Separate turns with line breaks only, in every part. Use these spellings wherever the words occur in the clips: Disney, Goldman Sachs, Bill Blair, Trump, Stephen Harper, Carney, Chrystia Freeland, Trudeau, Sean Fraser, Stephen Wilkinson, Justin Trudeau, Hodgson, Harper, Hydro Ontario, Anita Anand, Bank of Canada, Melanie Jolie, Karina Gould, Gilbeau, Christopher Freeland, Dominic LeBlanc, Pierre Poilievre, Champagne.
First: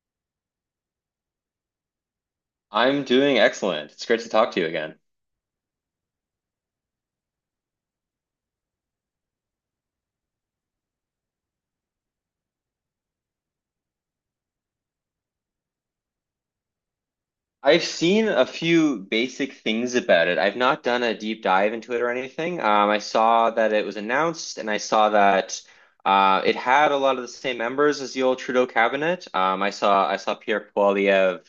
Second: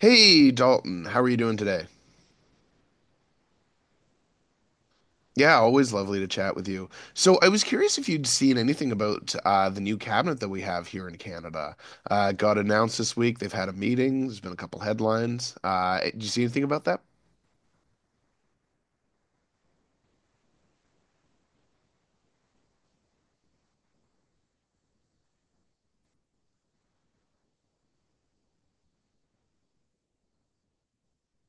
Hey Dalton, how are you doing today?
I'm doing excellent. It's great to talk to you again.
Yeah, always lovely to chat with you. So I was curious if you'd seen anything about the new cabinet that we have here in Canada. It got announced this week. They've had a meeting. There's been a couple headlines. Did you see anything about that?
I've seen a few basic things about it. I've not done a deep dive into it or anything. I saw that it was announced, and I saw that it had a lot of the same members as the old Trudeau cabinet. I saw Pierre Poilievre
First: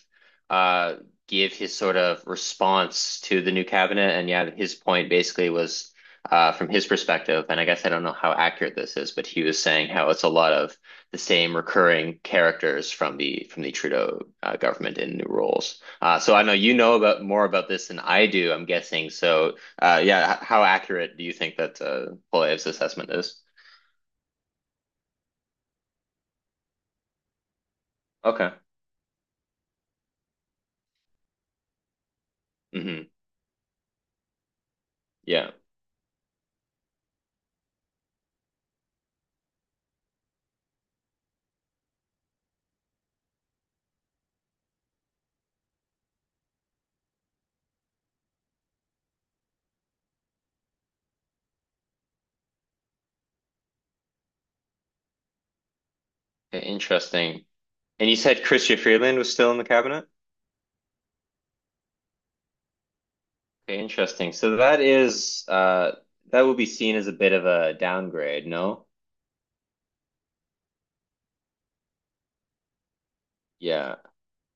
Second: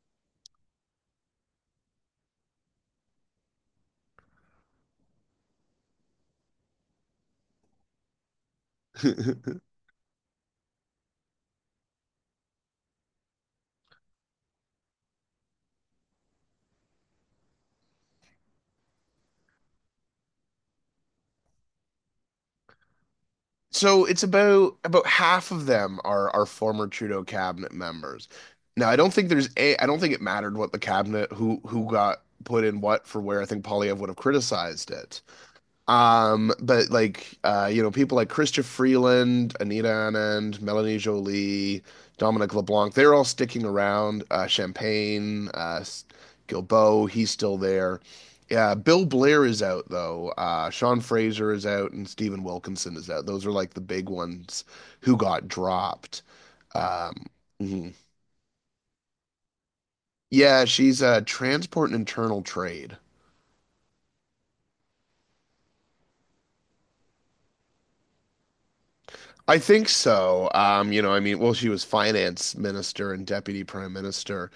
uh, give his sort of response to the new cabinet, and yeah, his point basically was from his perspective, and I guess I don't know how accurate this is, but he was saying how it's a lot of the same recurring characters from the Trudeau government in new roles. So I know you know about more about this than I do, I'm guessing. So, yeah, how accurate do you think that Polyev's assessment is?
So it's about half of them are former Trudeau cabinet members.
Okay.
Now I don't think there's a I don't think it mattered what the cabinet who got put in what
Hmm.
for where. I think Polyev would have criticized it.
Yeah.
But like people like Christopher Freeland, Anita Anand, Melanie Jolie, Dominic LeBlanc, they're all sticking around. Champagne, Gilbeau, he's still there. Yeah, Bill Blair is out though. Sean Fraser is out, and Stephen Wilkinson is out. Those are like the big ones who got dropped.
Okay,
Um,
interesting.
mhm.
And you said Chrystia Freeland was still in the cabinet?
Yeah, she's transport and internal trade.
Okay, interesting. So that is that would be seen as a bit of a downgrade, no?
I think so. You know, I mean, well, she was finance minister and deputy prime
Yeah.
minister.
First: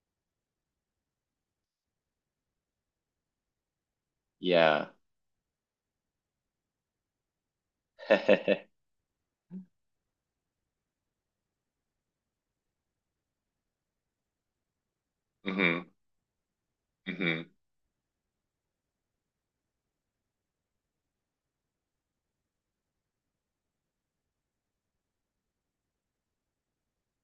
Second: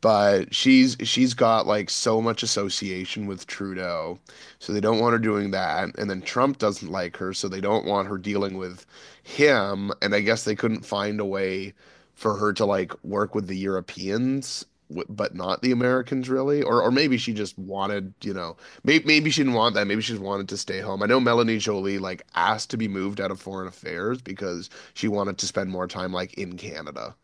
But she's got like so much association with Trudeau, so they
Yeah.
don't want her doing that. And then Trump doesn't like her, so they don't want her dealing with him. And I guess they couldn't find a way for her to like work with the Europeans, but not the
Hmm.
Americans really. Or maybe she
Hmm.
just wanted, you know, maybe she didn't want that. Maybe she just wanted to stay home. I know Melanie Jolie like asked to be moved out of foreign affairs because she wanted to spend more time like in Canada.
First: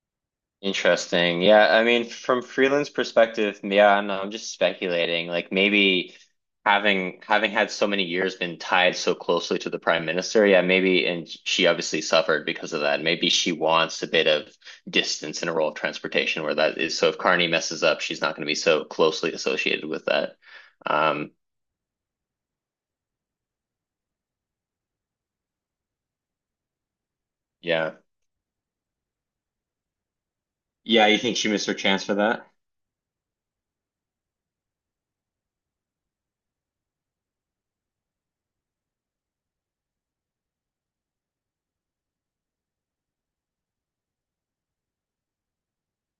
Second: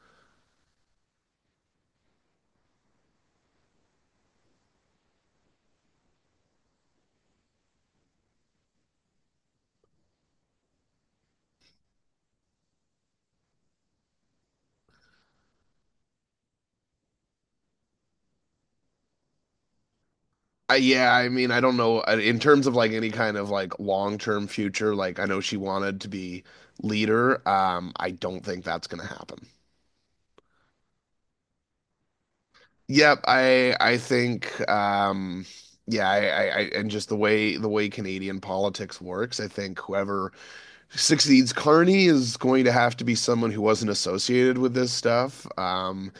Interesting. Yeah, I mean, from freelance perspective, yeah, I don't know, I'm just speculating. Like maybe having had so many years been tied so closely to the prime minister, yeah, maybe, and she obviously suffered because of that. Maybe she wants a bit of distance in a role of transportation where that is. So if Carney messes up, she's not going to be so closely associated with that.
Yeah, I
Um,
mean, I don't know in terms of like any kind of like long-term future, like I know she wanted to be leader.
yeah.
I don't think that's gonna happen.
Yeah, you think she missed her chance for that?
Yep, I think um, yeah, I and just the way Canadian politics works, I think whoever succeeds Carney is going to have to be someone who wasn't associated with this stuff.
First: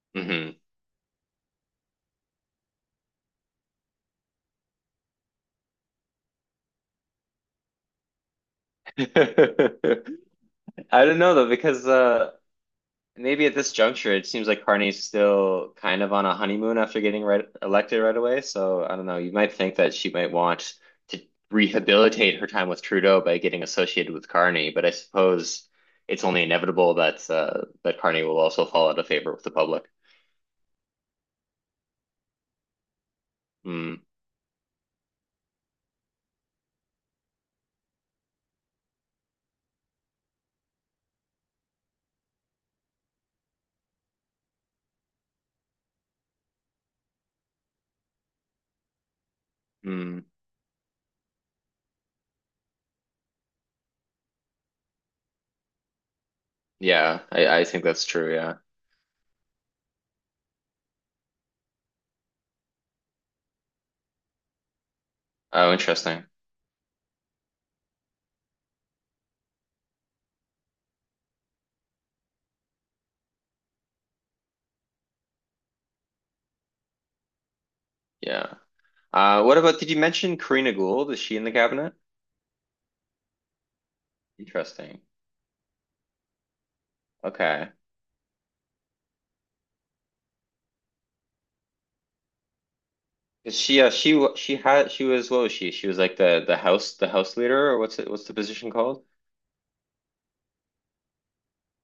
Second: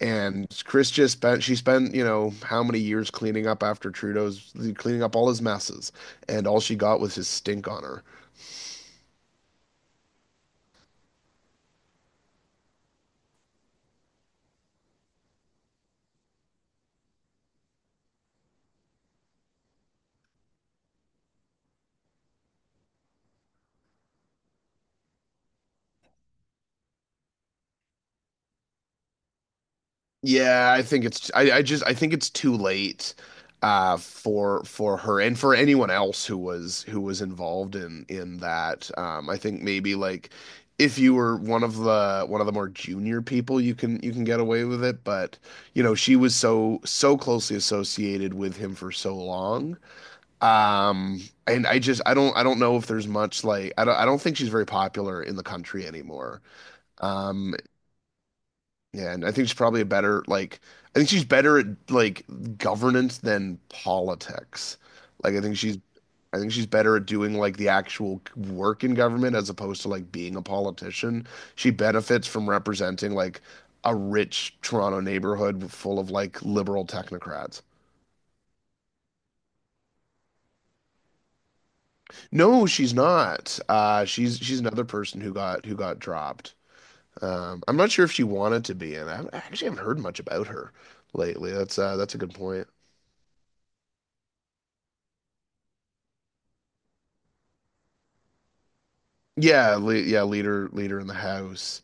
And
Hmm.
Chris just spent she spent you know how many years cleaning up after Trudeau's cleaning up all his messes, and all she got was his stink on her.
I don't know though, because maybe at this juncture, it seems like Carney's still kind of on a honeymoon after getting right, elected right away. So I don't know. You might think that she might want to rehabilitate her time with Trudeau by getting associated with Carney, but I suppose it's only inevitable that that Carney will also fall out of favor with the public.
Yeah, I think it's I just I think it's too late
Mm.
for her and for anyone else who was involved in that. Um, I think maybe like if you were one of the more junior people you can get away with it, but you know, she was so closely associated with him for so long.
Mm,
Um, and I just I don't know if there's much like I don't think she's very popular in the country anymore.
yeah,
Um,
I think that's true. Yeah.
yeah, and I think she's probably a better like I think she's better at like governance than politics. Like
Oh, interesting.
I think she's better at doing like the actual work in government as opposed to like being a politician. She benefits from representing like a rich Toronto neighborhood full of like liberal technocrats.
Yeah. What about, did you mention Karina Gould? Is she in the cabinet?
No, she's not. She's another
Interesting.
person who got dropped.
Okay.
I'm not sure if she wanted to be, in. I haven't- I actually haven't heard much about her lately. That's a good point.
Is she had she was what was she? She was like the the house leader or what's it what's the position called?
Yeah, leader in the house.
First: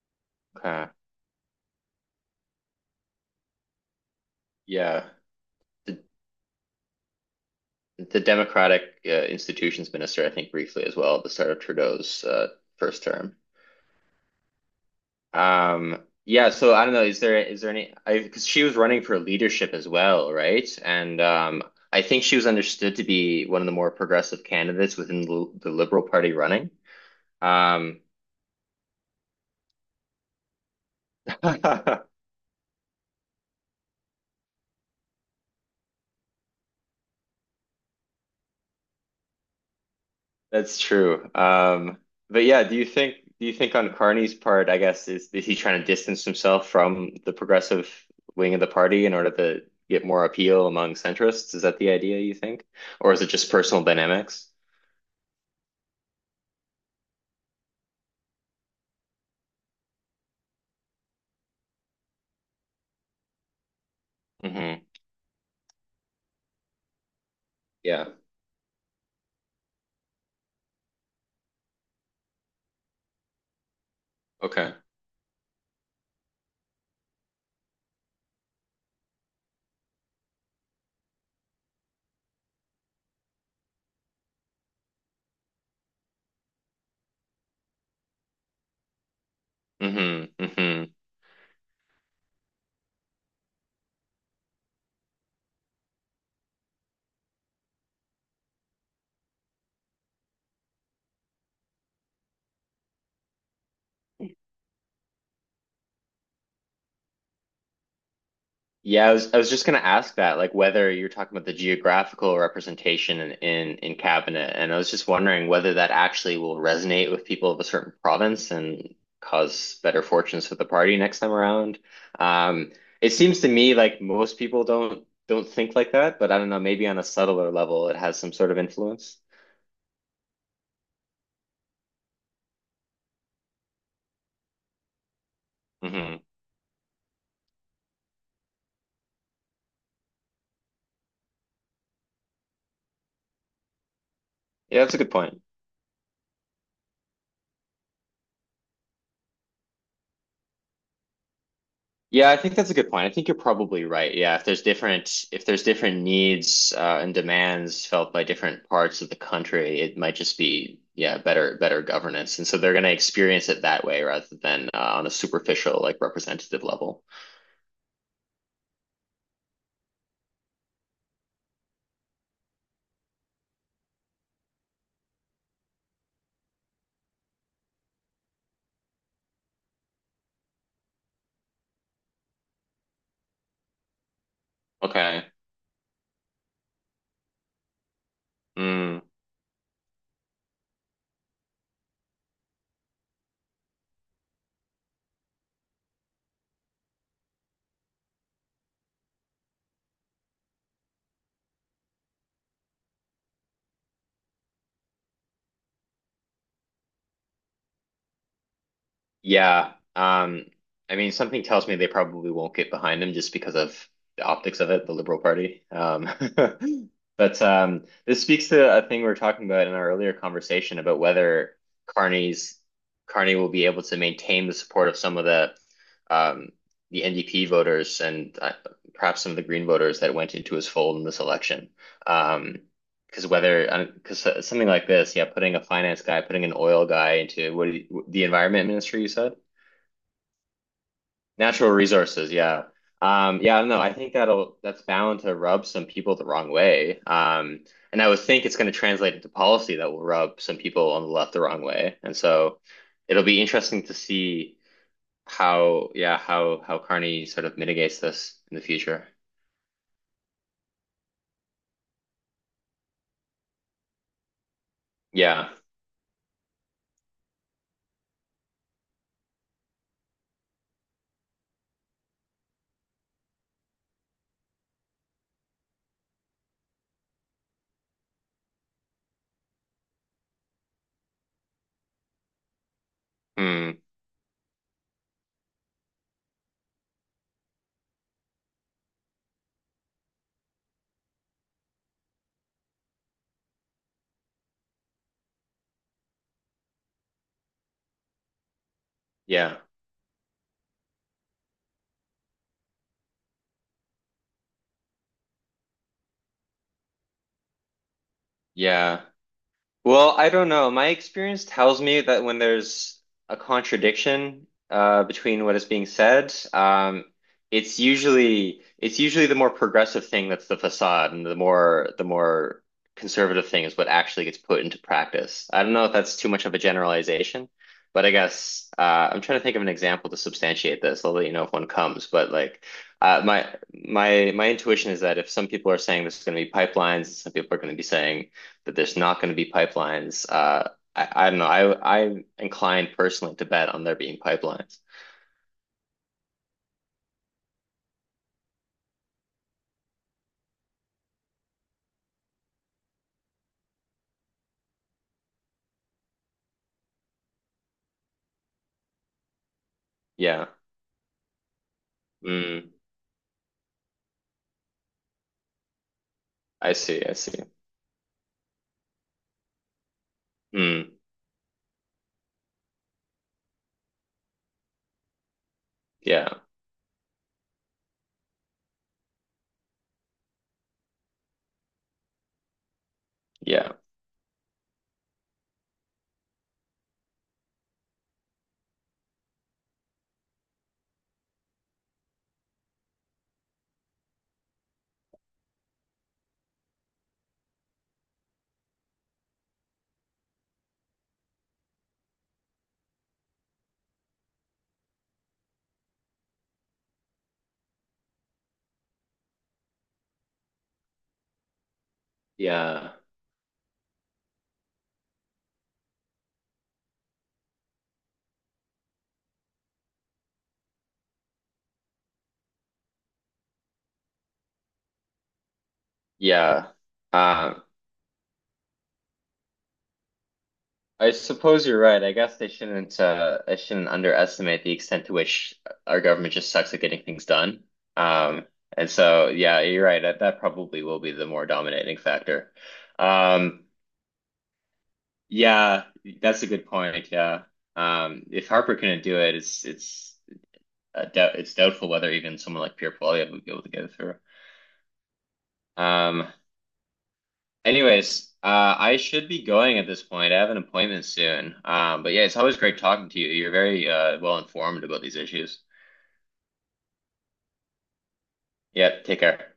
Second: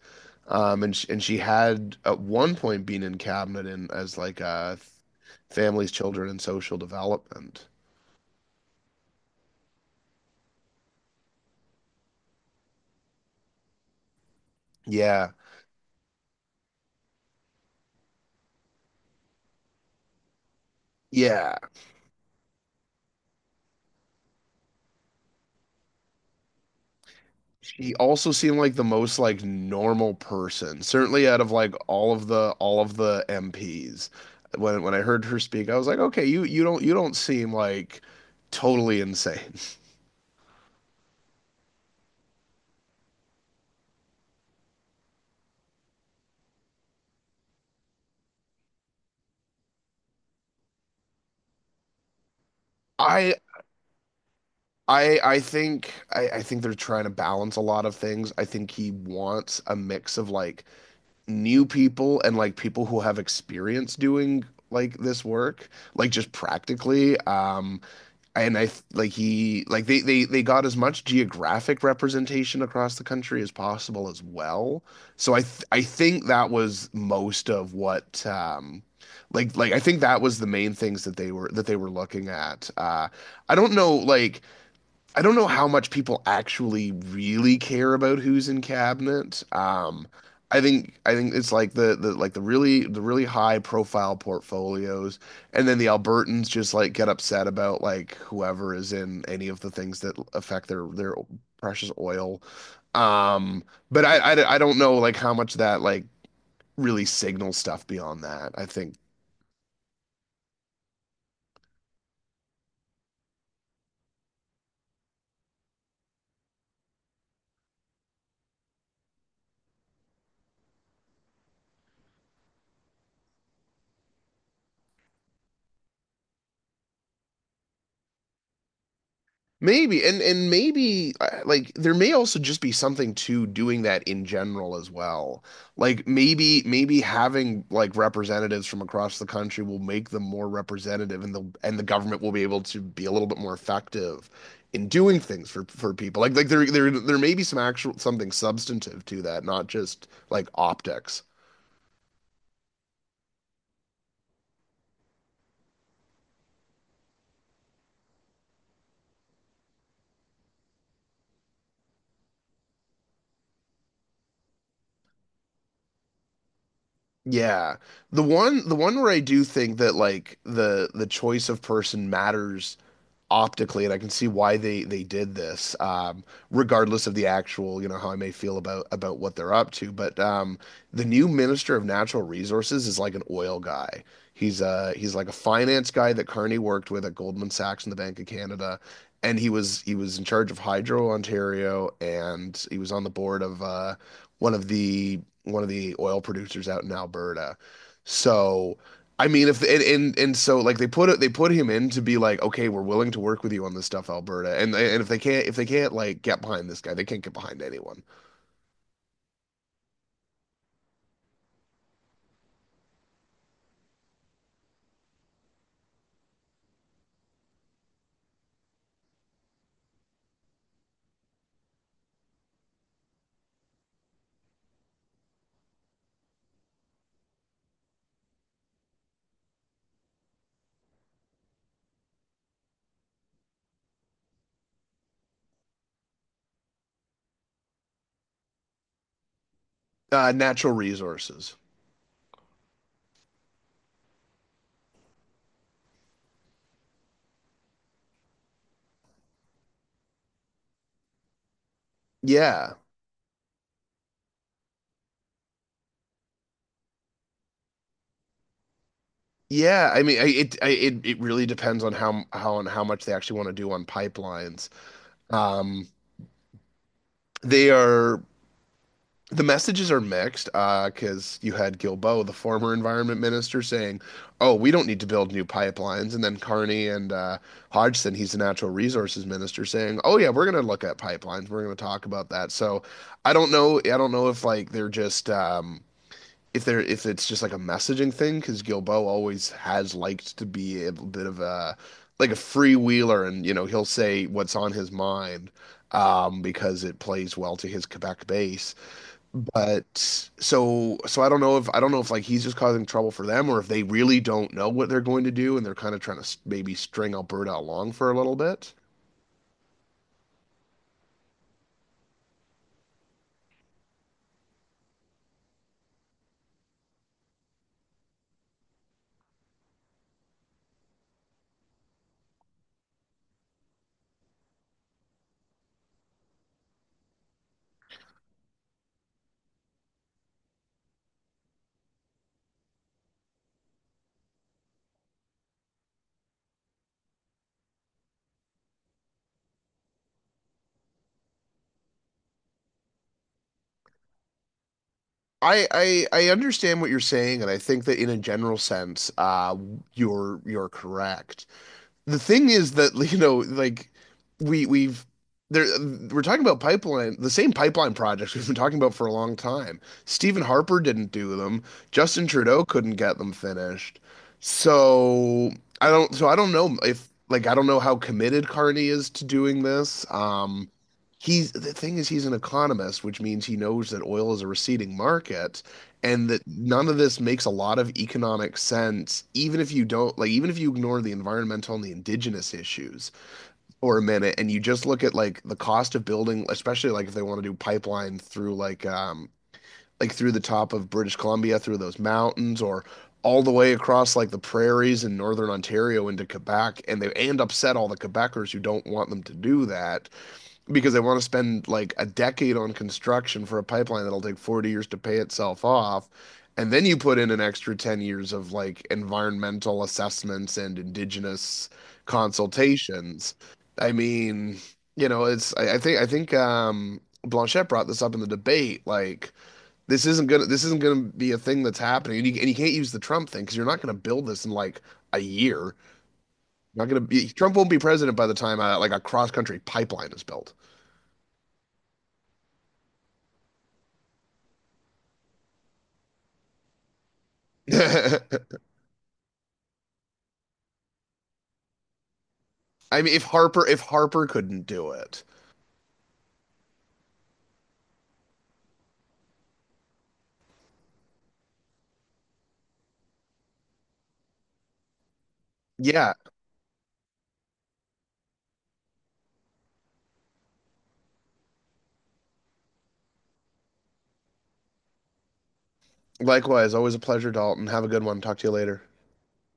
Um,
Okay.
and she had at one point been in cabinet in as like
Yeah.
families,
The
children and social development.
the Democratic Institutions Minister, I think briefly as well at the start of Trudeau's first term.
Yeah.
Um, yeah, so I don't know, is there any I because she was running for leadership as well, right? And
Yeah.
um, I think she was understood to be one of the more progressive candidates within the Liberal Party running.
She
Um.
also seemed like the most like normal person, certainly out of like all of the MPs. When I heard her speak, I was like, "Okay, you you don't seem like totally insane."
That's true. But yeah, do you think on Carney's part, I guess, is he trying to distance himself from the progressive wing of the party in order to get more appeal among centrists? Is that the idea you think? Or is it
I
just personal dynamics?
I think I think they're trying to balance a lot of things. I think he wants a mix of like new people and like people who have experience doing
Hmm.
like this work, like just practically.
Yeah.
And I like he like they got as much geographic representation across the country as possible as
Okay.
well. So I th I think that was most of what like I think that was the main things that they were looking at. I don't know like. I don't know how much people actually really care about who's in cabinet.
Hmm. Hmm.
I think it's like the like the really high profile portfolios, and then the Albertans just like get upset about like whoever is in any of the things that affect their precious oil. Um, but I don't know like how much that like really signals stuff beyond that. I think
Yeah, I was just gonna ask that, like whether you're talking about the geographical representation in cabinet, and I was just wondering whether that actually will resonate with people of a certain province and cause better fortunes for the party next time around. Um, it seems to me like most people don't think like that, but I don't know, maybe on a subtler level, it has some sort of influence.
maybe and maybe like there may also just be something to doing that in general as well. Like
Hmm.
maybe having like representatives from across the country will make them more representative and the government will be able to be a little bit more effective
Yeah,
in
that's a good
doing
point.
things for people. Like there there there may be some actual something substantive to that, not just like optics.
Yeah, I think that's a good point. I think you're probably right. Yeah, if there's different needs and demands felt by different parts of the country, it might just be yeah better governance, and so they're going to experience it that way rather than on a superficial like representative level.
Yeah. The one where I do think that like the choice of person matters optically, and I can see why they did this, regardless of the actual, you know, how I may feel about what they're up to. But the new Minister of Natural Resources is like an oil guy. He's like
Okay.
a finance guy that Carney worked with at Goldman Sachs and the Bank of Canada,
Mm.
and he was in charge of Hydro Ontario, and he was on the board of one of the oil producers out in Alberta. So I mean, if and, and so like they put him in to be like, okay, we're willing to work with you on this stuff, Alberta. And if they can't like get behind this guy, they can't get behind anyone.
Yeah. I mean, something tells me they probably won't get behind him just because of the optics of it, the Liberal Party. Um. But this speaks to a thing we were talking about in our earlier conversation about whether Carney's Carney will be able to maintain the support of some of um, the NDP voters and perhaps some of the Green voters that went into his fold in this election. Um, because whether, because something like this, yeah, putting a finance guy, putting an oil guy into the environment ministry, you said?
Natural resources.
Natural resources, yeah. Yeah, I don't know. I think that'll, that's bound to rub some people the wrong way. And I would think it's going to translate into policy that will rub some people on the left the wrong way. And so
Yeah,
it'll be interesting to see how, yeah, how Carney sort of mitigates this in the future.
yeah. I mean, it really depends on how on how much they actually want to do on pipelines.
Yeah.
Um, they are the messages are mixed, because you had Gilbo, the former environment minister, saying, "Oh, we don't need to build new pipelines," and then Carney and Hodgson, he's the natural resources minister, saying, "Oh yeah, we're going to look at pipelines. We're going to talk about that." So I don't
Hmm.
know. I don't know if like they're just if it's just like a messaging thing because Gilbo always has liked to be a bit of a like a freewheeler, and you know he'll say what's on his mind because it plays well to his Quebec base.
Yeah.
But so I don't know if I don't know if like he's just causing trouble for them or if they really don't know what they're going to do and they're kind of trying to maybe string Alberta along for a little bit.
Yeah. Well, I don't know. My experience tells me that when there's a contradiction between what is being said, it's usually the more progressive thing that's the facade, and the more conservative thing is what actually gets put into practice. I don't know if that's too much of a generalization, but I guess I'm trying to think of an example to substantiate this. I'll let you know if one comes, but like. Uh, my my intuition is that if some people are saying this is going to be pipelines, some people are going to be saying that there's not going to be pipelines. I don't know. I'm inclined personally to bet on there being pipelines.
I understand what you're saying, and I think that in a general sense, you're correct. The thing is that you know like we we've there we're talking about pipeline the same pipeline projects we've been talking about for a long time. Stephen
Yeah.
Harper didn't do them. Justin Trudeau
Mm,
couldn't get them finished. So so I don't
I
know
see.
if
I see.
like I don't know how committed Carney is to doing this. Um,
Mm,
he's the thing is he's an economist, which means he knows that oil is a receding market
yeah.
and that none of this makes a lot of economic sense even if you don't like even if you ignore the environmental and the indigenous issues
Yeah.
for a minute and you just look at like the cost of building, especially like if they want to do pipeline through like through the top of British Columbia through those mountains or all the way across like the prairies in northern Ontario into Quebec and they and upset all the Quebecers who don't want them to do that because they want to spend like a decade on construction for a pipeline that'll take 40 years to pay itself off. And then you put in an extra 10 years of like environmental assessments and indigenous
Yeah.
consultations. I mean, you know, it's I think um, Blanchette brought this up in the debate. Like, this isn't gonna be a thing that's happening. And you can't use the Trump thing because you're not gonna build this in like a year.
Yeah.
You're not gonna be Trump
Uh,
won't be president by the time like a cross country pipeline is built.
I suppose you're right. I guess they shouldn't, I shouldn't underestimate the extent to which our government just sucks at getting things done. Um, and so, yeah, you're right. That, that probably will be the more dominating factor.
I mean,
Um.
if Harper couldn't do it,
Yeah, that's a good point. Yeah. If Harper couldn't do it, it's doubt it's doubtful whether even someone like Pierre Poilievre would be able to get it through.
yeah.
Um, anyways, I should be going at this point. I have an appointment soon. But yeah, it's always great talking to you. You're very well informed about these issues.
Likewise, always a pleasure, Dalton. Have a good one. Talk to you later.
Yeah, take care.